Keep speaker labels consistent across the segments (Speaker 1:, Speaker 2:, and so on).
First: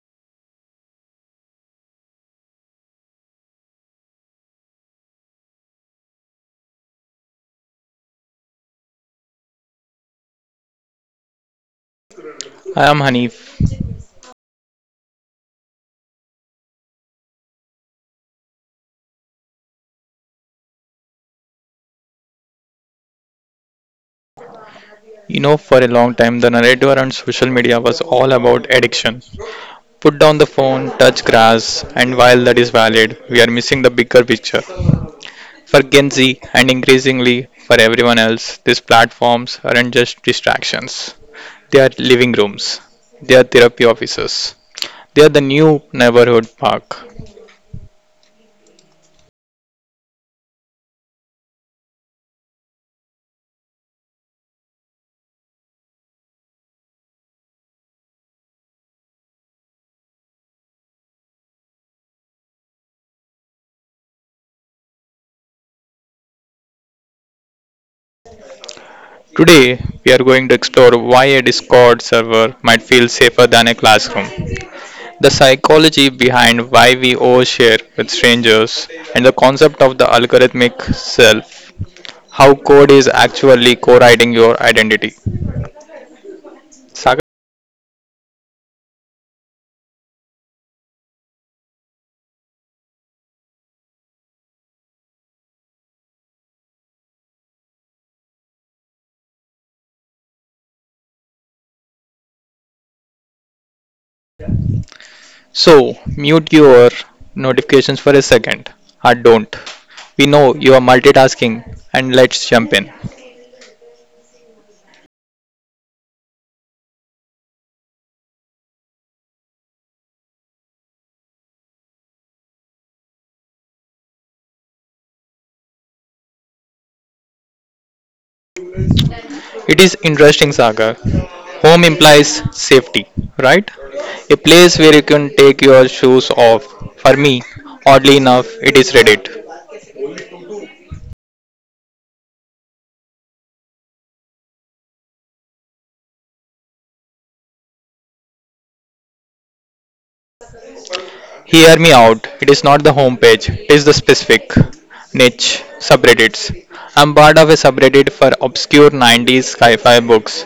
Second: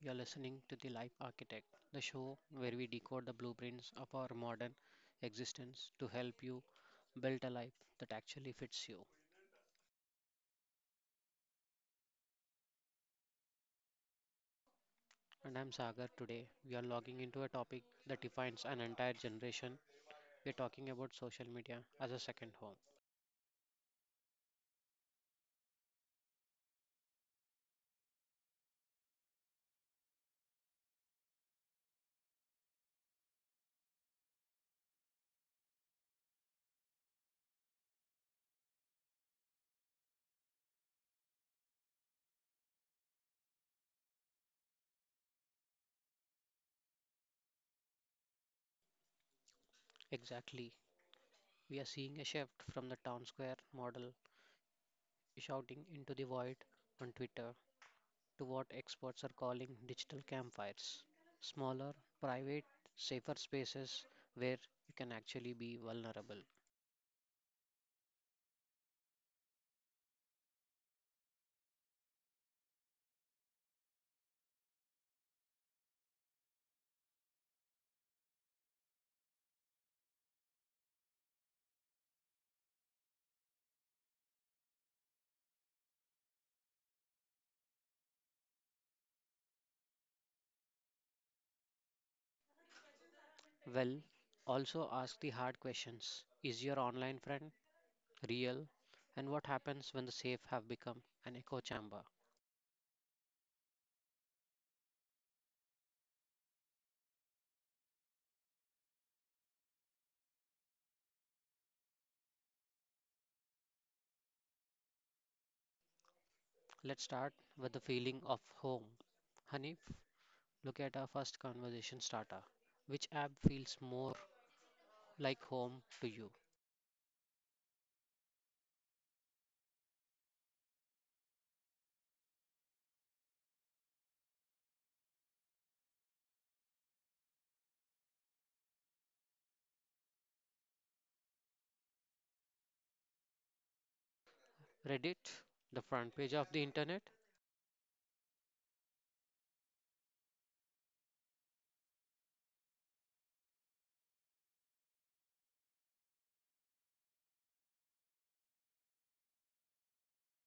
Speaker 1: you are listening to The Life Architect, the show where we decode the blueprints of our modern existence to help you build a life that actually fits you.
Speaker 2: I am Hanif.
Speaker 1: And I'm Sagar. Today, we are logging into a topic that defines an entire generation. We're talking about social media as a second home.
Speaker 2: You know, for a long time, the narrative around social media was all about addiction. Put down the phone, touch grass, and while that is valid, we are missing the bigger picture. For Gen Z, and increasingly for everyone else, these platforms aren't just distractions, they are living rooms, they are therapy offices, they are the new neighborhood park.
Speaker 1: Exactly. We are seeing a shift from the town square model shouting into the void on Twitter to what experts are calling digital campfires, smaller, private, safer spaces where you can actually be vulnerable.
Speaker 2: Today, we are going to explore why a Discord server might feel safer than a classroom, the psychology behind why we overshare with strangers, and the concept of the algorithmic self, how code is actually co writing your identity. Sagar?
Speaker 1: Well, also ask the hard questions. Is your online friend real? And what happens when the safe have become an echo chamber?
Speaker 2: So, mute your notifications for a second, or don't. We know you are multitasking, and let's jump in.
Speaker 1: Let's start with the feeling of home. Hanif, look at our first conversation starter. Which app feels more like home to you?
Speaker 2: It is interesting, Sagar. Home implies safety, right? A place where you can take your shoes off. For me, oddly enough, it is Reddit.
Speaker 1: Reddit, the front page of the internet.
Speaker 2: Hear me out. It is not the homepage, it is the specific niche subreddits. I'm part of a subreddit for obscure 90s sci fi books.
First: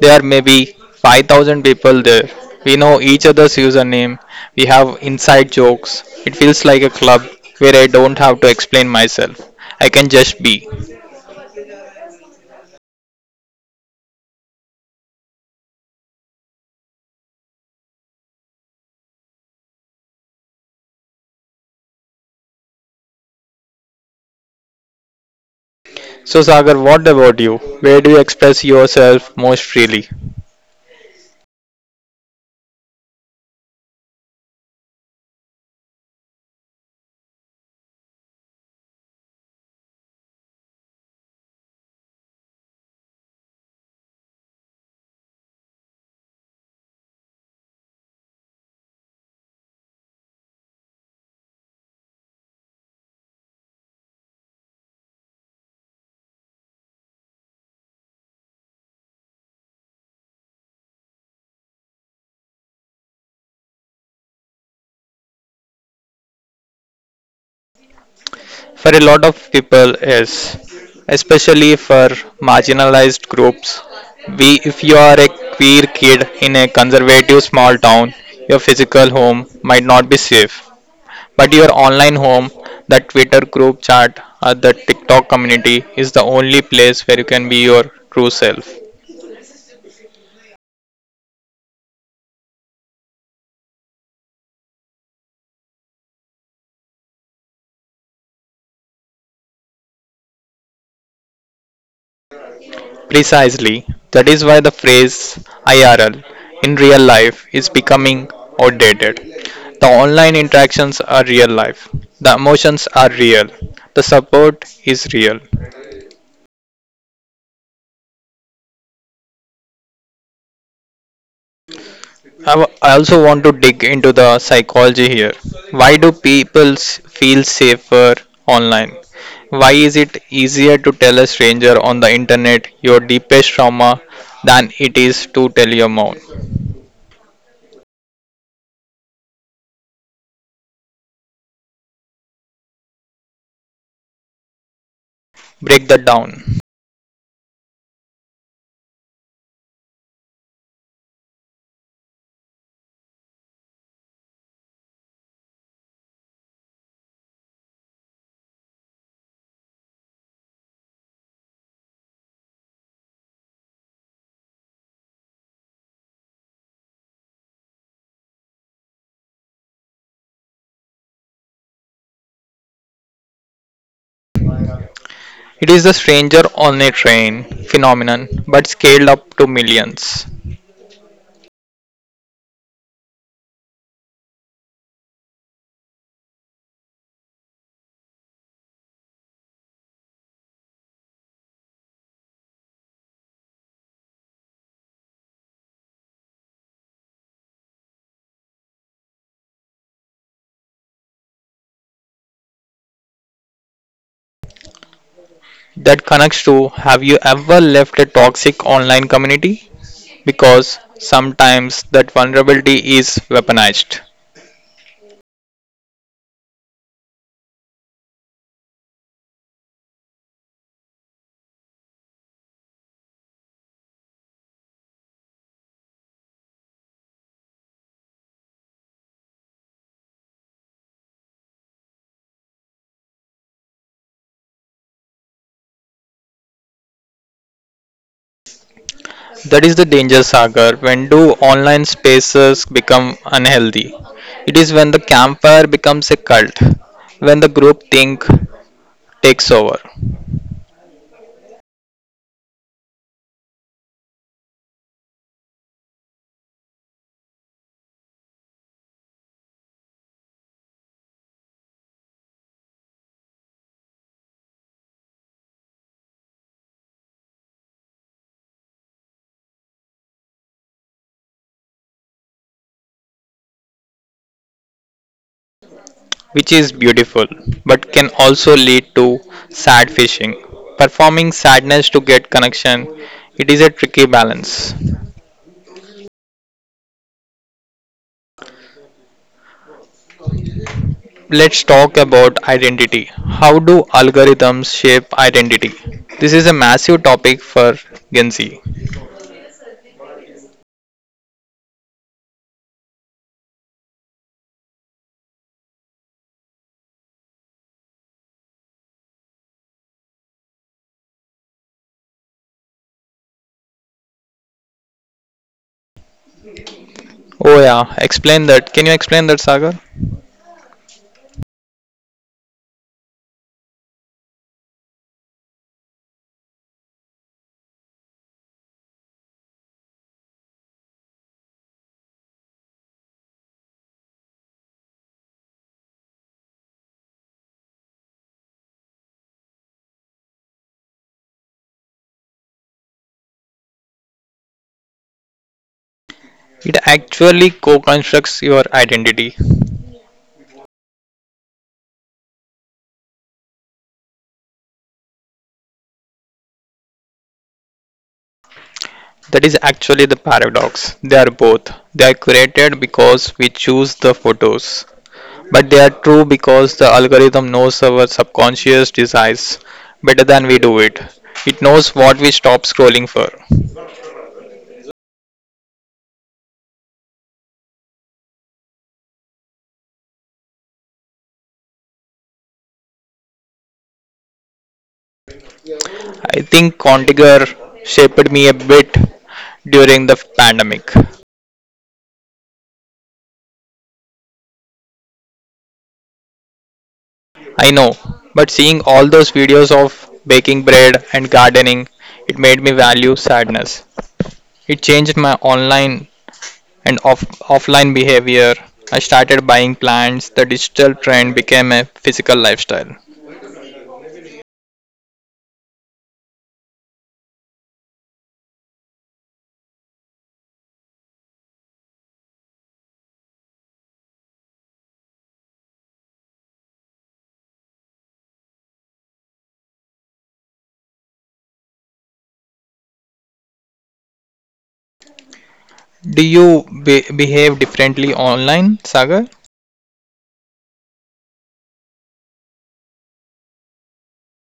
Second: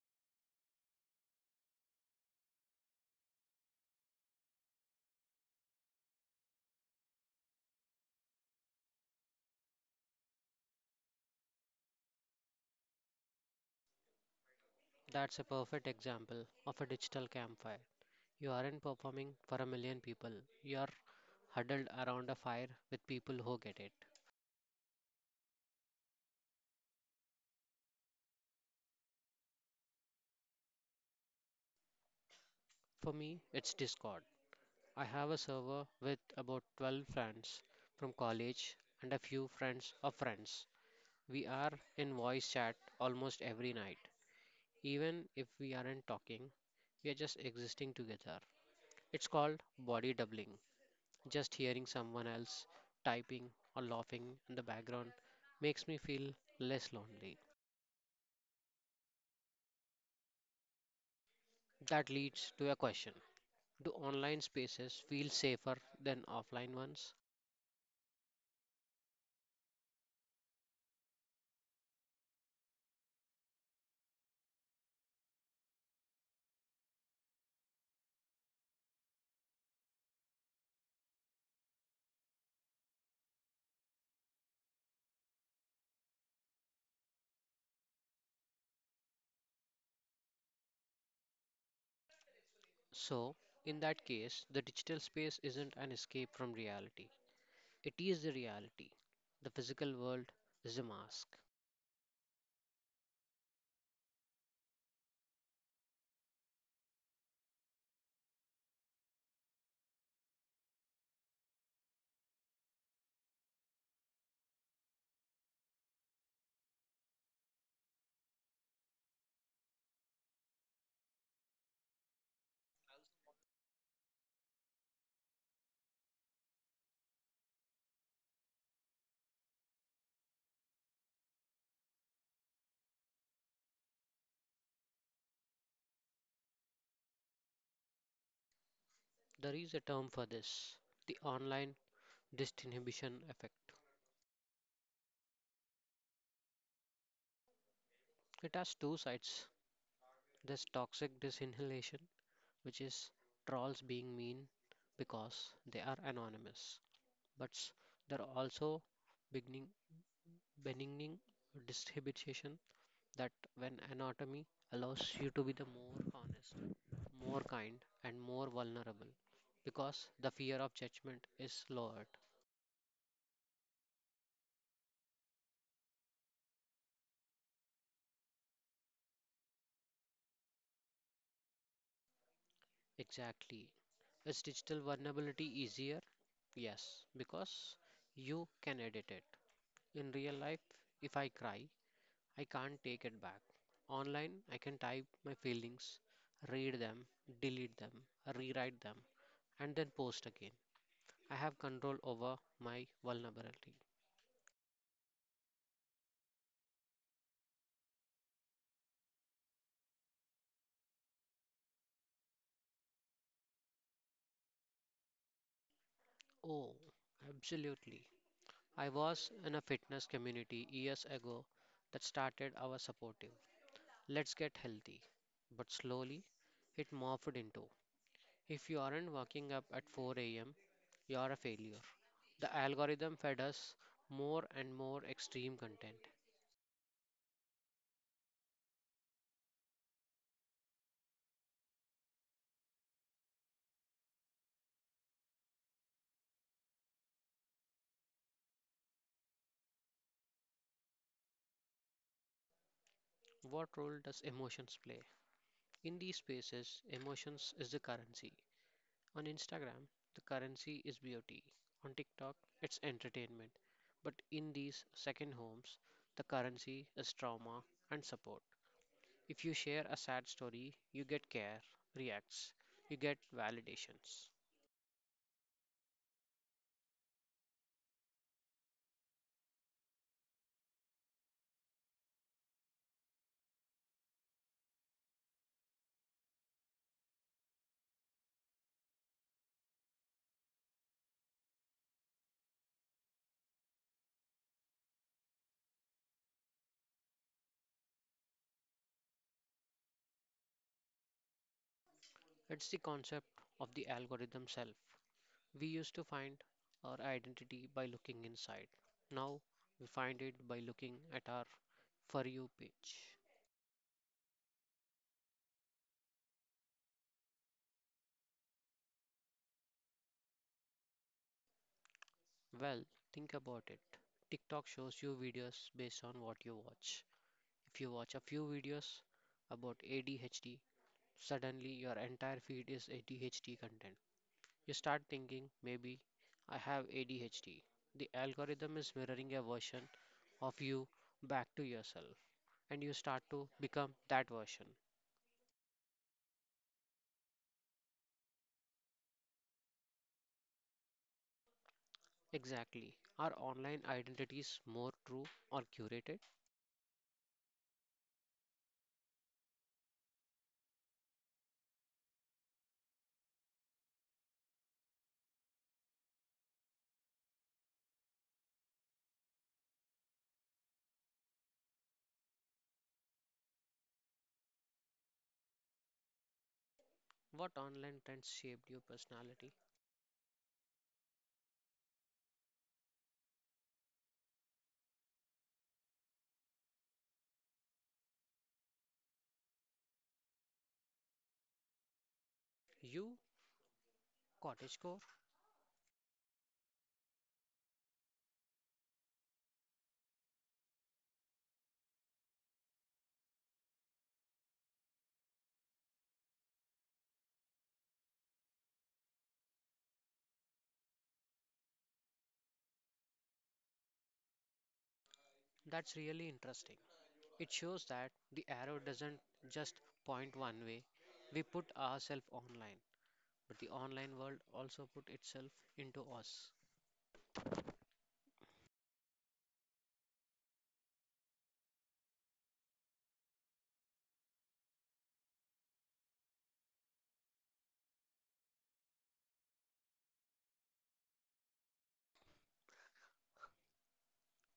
Speaker 2: There may be 5,000 people there. We know each other's username. We have inside jokes. It feels like a club where I don't have to explain myself. I can just be.
Speaker 1: That's a perfect example of a digital campfire. You aren't performing for a million people, you're huddled around a fire with people who get it.
Speaker 2: So, Sagar, what about you? Where do you express yourself most freely?
Speaker 1: For me, it's Discord. I have a server with about 12 friends from college and a few friends of friends. We are in voice chat almost every night. Even if we aren't talking, we are just existing together. It's called body doubling. Just hearing someone else typing or laughing in the background makes me feel less lonely. That leads to a question. Do online spaces feel safer than offline ones?
Speaker 2: For a lot of people, yes, especially for marginalized groups. We, if you are a queer kid in a conservative small town, your physical home might not be safe, but your online home, that Twitter group chat, or the TikTok community is the only place where you can be your true self.
Speaker 1: So, in that case, the digital space isn't an escape from reality, it is the reality. The physical world is a mask.
Speaker 2: Precisely. That is why the phrase IRL, in real life, is becoming outdated. The online interactions are real life. The emotions are real. The support is real. I also want to dig into the psychology here. Why do feel safer online? Why is it easier to tell a stranger on the internet your deepest trauma than it is to tell your mom?
Speaker 1: There is a term for this, the online disinhibition effect.
Speaker 2: Break that down.
Speaker 1: It has two sides. There's toxic disinhalation which is trolls being mean because they are anonymous. But s- there are also beginning benigning distribution that when anatomy allows you to be the more honest, more kind, and more vulnerable because the fear of judgment is lowered.
Speaker 2: It is the stranger on a train phenomenon, but scaled up to millions.
Speaker 1: Exactly. Is digital vulnerability easier? Yes, because you can edit it. In real life, if I cry, I can't take it back. Online, I can type my feelings, read them, delete them, rewrite them, and then post again. I have control over my vulnerability.
Speaker 2: That connects to, have you ever left a toxic online community? Because sometimes that vulnerability is weaponized.
Speaker 1: Oh, absolutely. I was in a fitness community years ago that started our supportive. Let's get healthy. But slowly, it morphed into, if you aren't waking up at 4 a.m., you're a failure. The algorithm fed us more and more extreme content.
Speaker 2: That is the danger, Sagar. When do online spaces become unhealthy? It is when the campfire becomes a cult, when the group think takes over.
Speaker 1: What role does emotions play? In these spaces, emotions is the currency. On Instagram, the currency is beauty. On TikTok, it's entertainment. But in these second homes, the currency is trauma and support. If you share a sad story, you get care, reacts, you get validations.
Speaker 2: Which is beautiful but can also lead to sad fishing. Performing sadness to get connection, it is a tricky balance. Let's talk about identity. How do algorithms shape identity? This is a massive topic for Gen Z.
Speaker 1: It's the concept of the algorithm self. We used to find our identity by looking inside. Now we find it by looking at our For You page.
Speaker 2: Oh, yeah, explain that. Can you explain that, Sagar?
Speaker 1: Well, think about it. TikTok shows you videos based on what you watch. If you watch a few videos about ADHD, suddenly your entire feed is ADHD content. You start thinking, maybe I have ADHD. The algorithm is mirroring a version of you back to yourself, and you start to become that version.
Speaker 2: It actually co constructs your identity.
Speaker 1: Exactly. Are online identities more true or curated?
Speaker 2: That is actually the paradox. They are both. They are created because we choose the photos, but they are true because the algorithm knows our subconscious desires better than we do it. It knows what we stop scrolling for.
Speaker 1: What online trends shaped your personality?
Speaker 2: I think Contiger shaped me a bit during the pandemic.
Speaker 1: You, cottagecore?
Speaker 2: I know, but seeing all those videos of baking bread and gardening, it made me value sadness. It changed my online and offline behavior. I started buying plants. The digital trend became a physical lifestyle.
Speaker 1: That's really interesting. It shows that the arrow doesn't just point one way. We put ourselves online, but the online world also put itself into us.
Speaker 2: Do you behave differently online, Sagar?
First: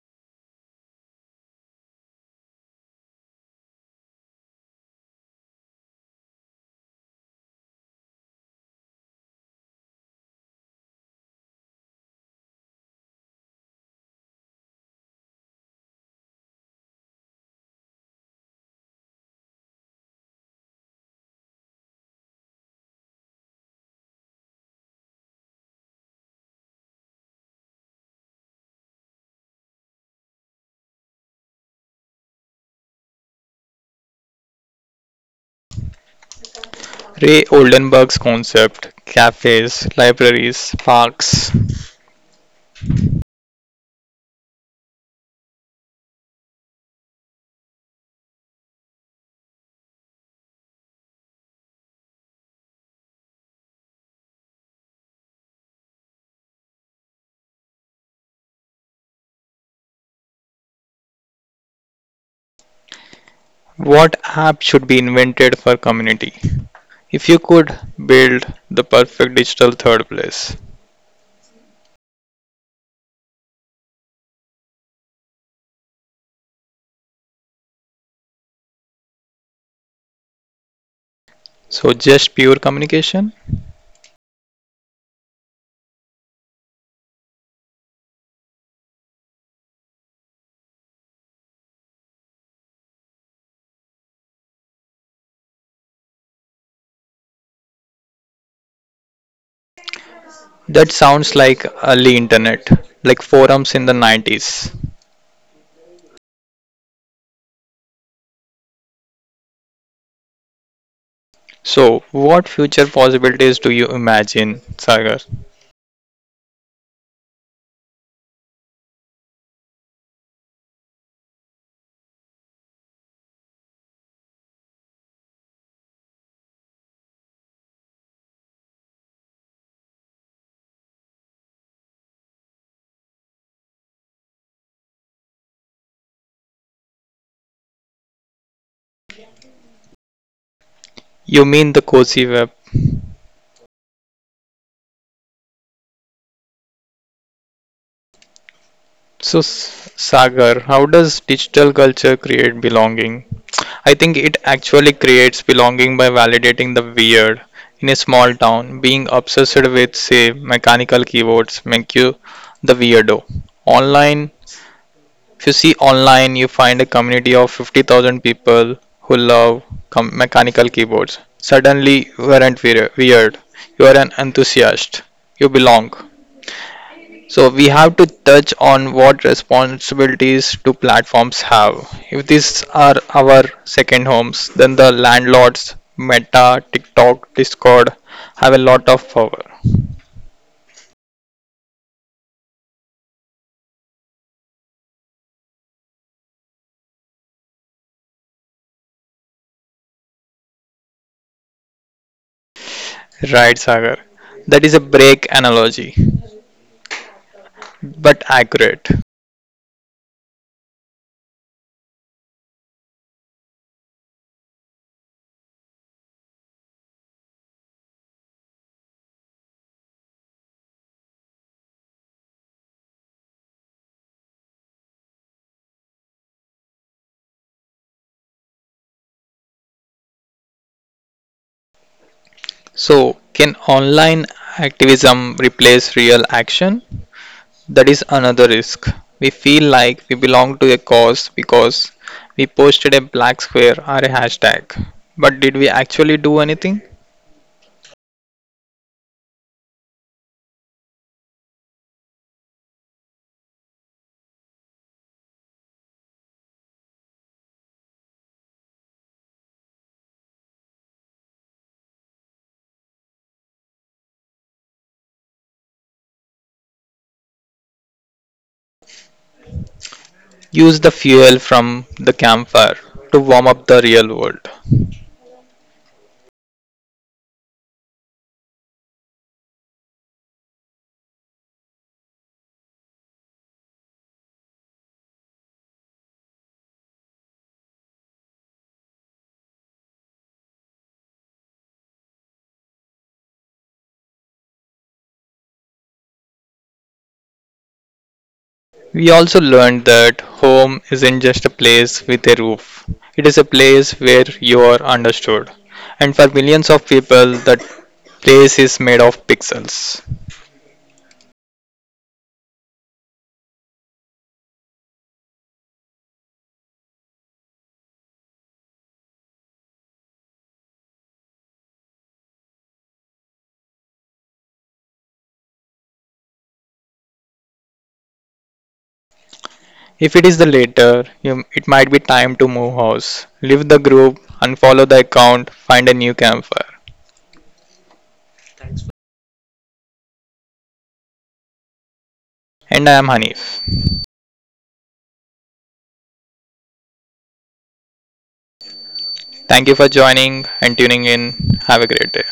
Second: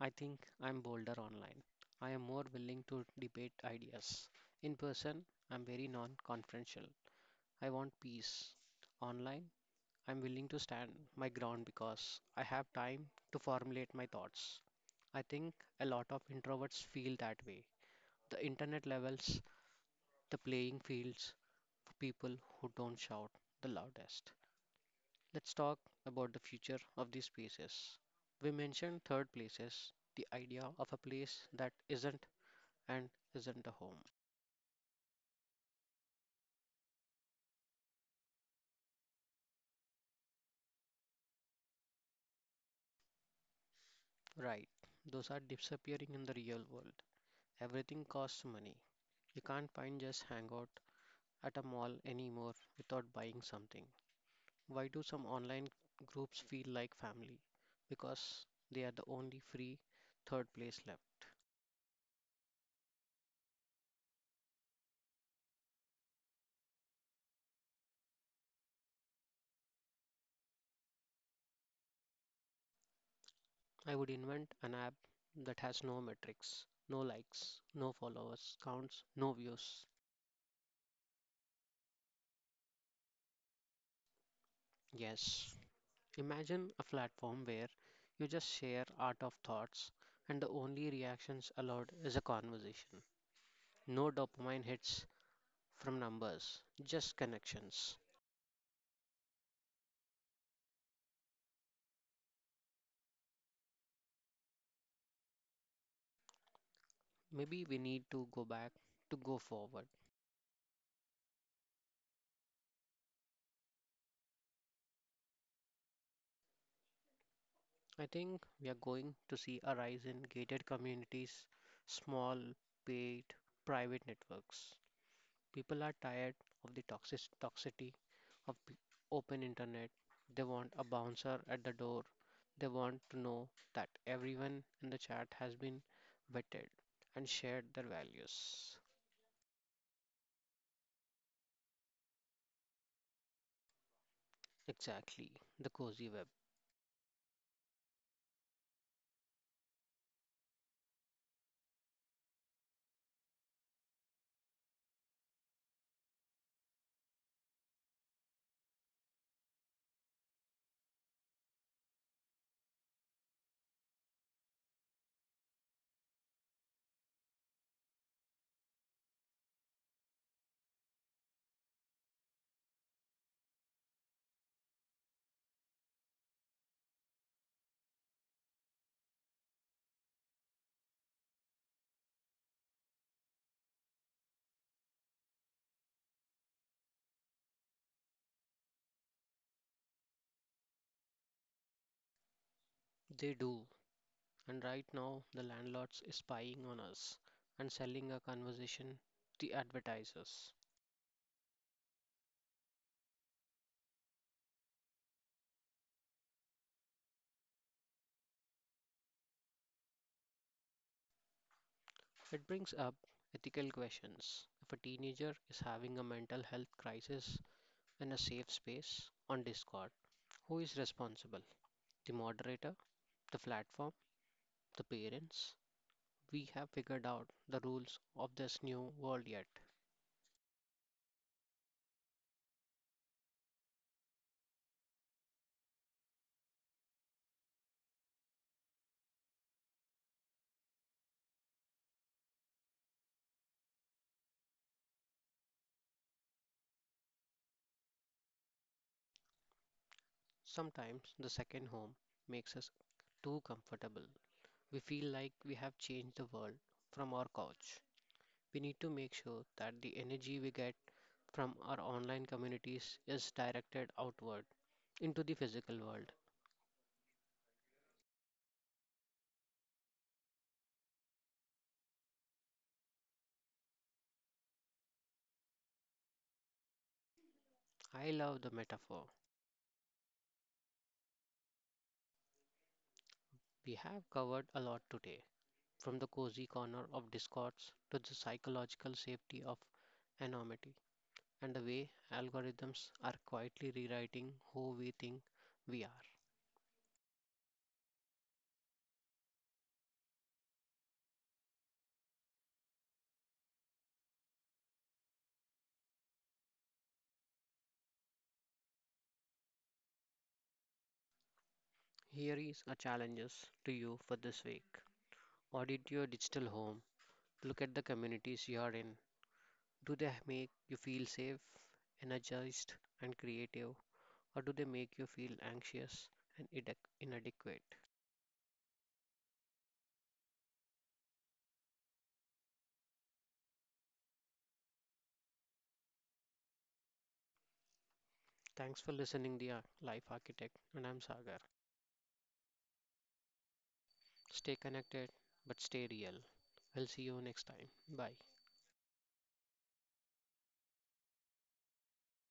Speaker 1: I think I'm bolder online. I am more willing to debate ideas. In person, I'm very non-confrontational. I want peace. Online, I'm willing to stand my ground because I have time to formulate my thoughts. I think a lot of introverts feel that way. The internet levels the playing fields for people who don't shout the loudest. Let's talk about the future of these spaces. We mentioned third places, the idea of a place that isn't and isn't a home.
Speaker 2: Ray Oldenburg's concept, cafes, libraries, parks.
Speaker 1: Right, those are disappearing in the real world. Everything costs money. You can't find just hangout at a mall anymore without buying something. Why do some online groups feel like family? Because they are the only free third place left.
Speaker 2: What app should be invented for community? If you could build the perfect digital third place.
Speaker 1: I would invent an app that has no metrics, no likes, no followers, counts, no views.
Speaker 2: So just pure communication?
Speaker 1: Yes. Imagine a platform where you just share art of thoughts and the only reactions allowed is a conversation. No dopamine hits from numbers, just connections.
Speaker 2: That sounds like early internet, like forums in the 90s.
Speaker 1: Maybe we need to go back to go forward.
Speaker 2: So what future possibilities do you imagine, Sagar?
Speaker 1: I think we are going to see a rise in gated communities, small, paid, private networks. People are tired of the toxic toxicity of open internet. They want a bouncer at the door. They want to know that everyone in the chat has been vetted and shared their values.
Speaker 2: You mean the cozy web?
Speaker 1: Exactly, the cozy web.
Speaker 2: So, Sagar, how does digital culture create belonging? I think it actually creates belonging by validating the weird. In a small town, being obsessed with, say, mechanical keyboards make you the weirdo. Online, if you see online, you find a community of 50,000 people who love mechanical keyboards. Suddenly, you aren't weird. You are an enthusiast. You belong. So we have to touch on what responsibilities do platforms have. If these are our second homes, then the landlords, Meta, TikTok, Discord, have a lot of power.
Speaker 1: They do. And right now, the landlords is spying on us and selling our conversation to advertisers.
Speaker 2: Right, Sagar. That is a break analogy, but accurate.
Speaker 1: It brings up ethical questions. If a teenager is having a mental health crisis in a safe space on Discord, who is responsible? The moderator, the platform, the parents? We have figured out the rules of this new world yet.
Speaker 2: So, can online activism replace real action? That is another risk. We feel like we belong to a cause because we posted a black square or a hashtag. But did we actually do anything?
Speaker 1: Sometimes the second home makes us too comfortable. We feel like we have changed the world from our couch. We need to make sure that the energy we get from our online communities is directed outward into the physical world.
Speaker 2: Use the fuel from the campfire to warm up the real world.
Speaker 1: I love the metaphor. We have covered a lot today, from the cozy corner of discords to the psychological safety of anonymity and the way algorithms are quietly rewriting who we think we are.
Speaker 2: We also learned that home isn't just a place with a roof, it is a place where you are understood. And for millions of people, that place is made of pixels.
Speaker 1: Here is a challenges to you for this week. Audit your digital home. Look at the communities you are in. Do they make you feel safe, energized, and creative, or do they make you feel anxious and inadequate?
Speaker 2: If it is the latter, you, it might be time to move house, leave the group, unfollow the account, find a new campfire.
Speaker 1: Thanks for listening, The Life Architect, and I'm Sagar.
Speaker 2: And I am Hanif.
Speaker 1: Stay connected, but stay real. I'll see you next time. Bye.
Speaker 2: Thank you for joining and tuning in. Have a great day.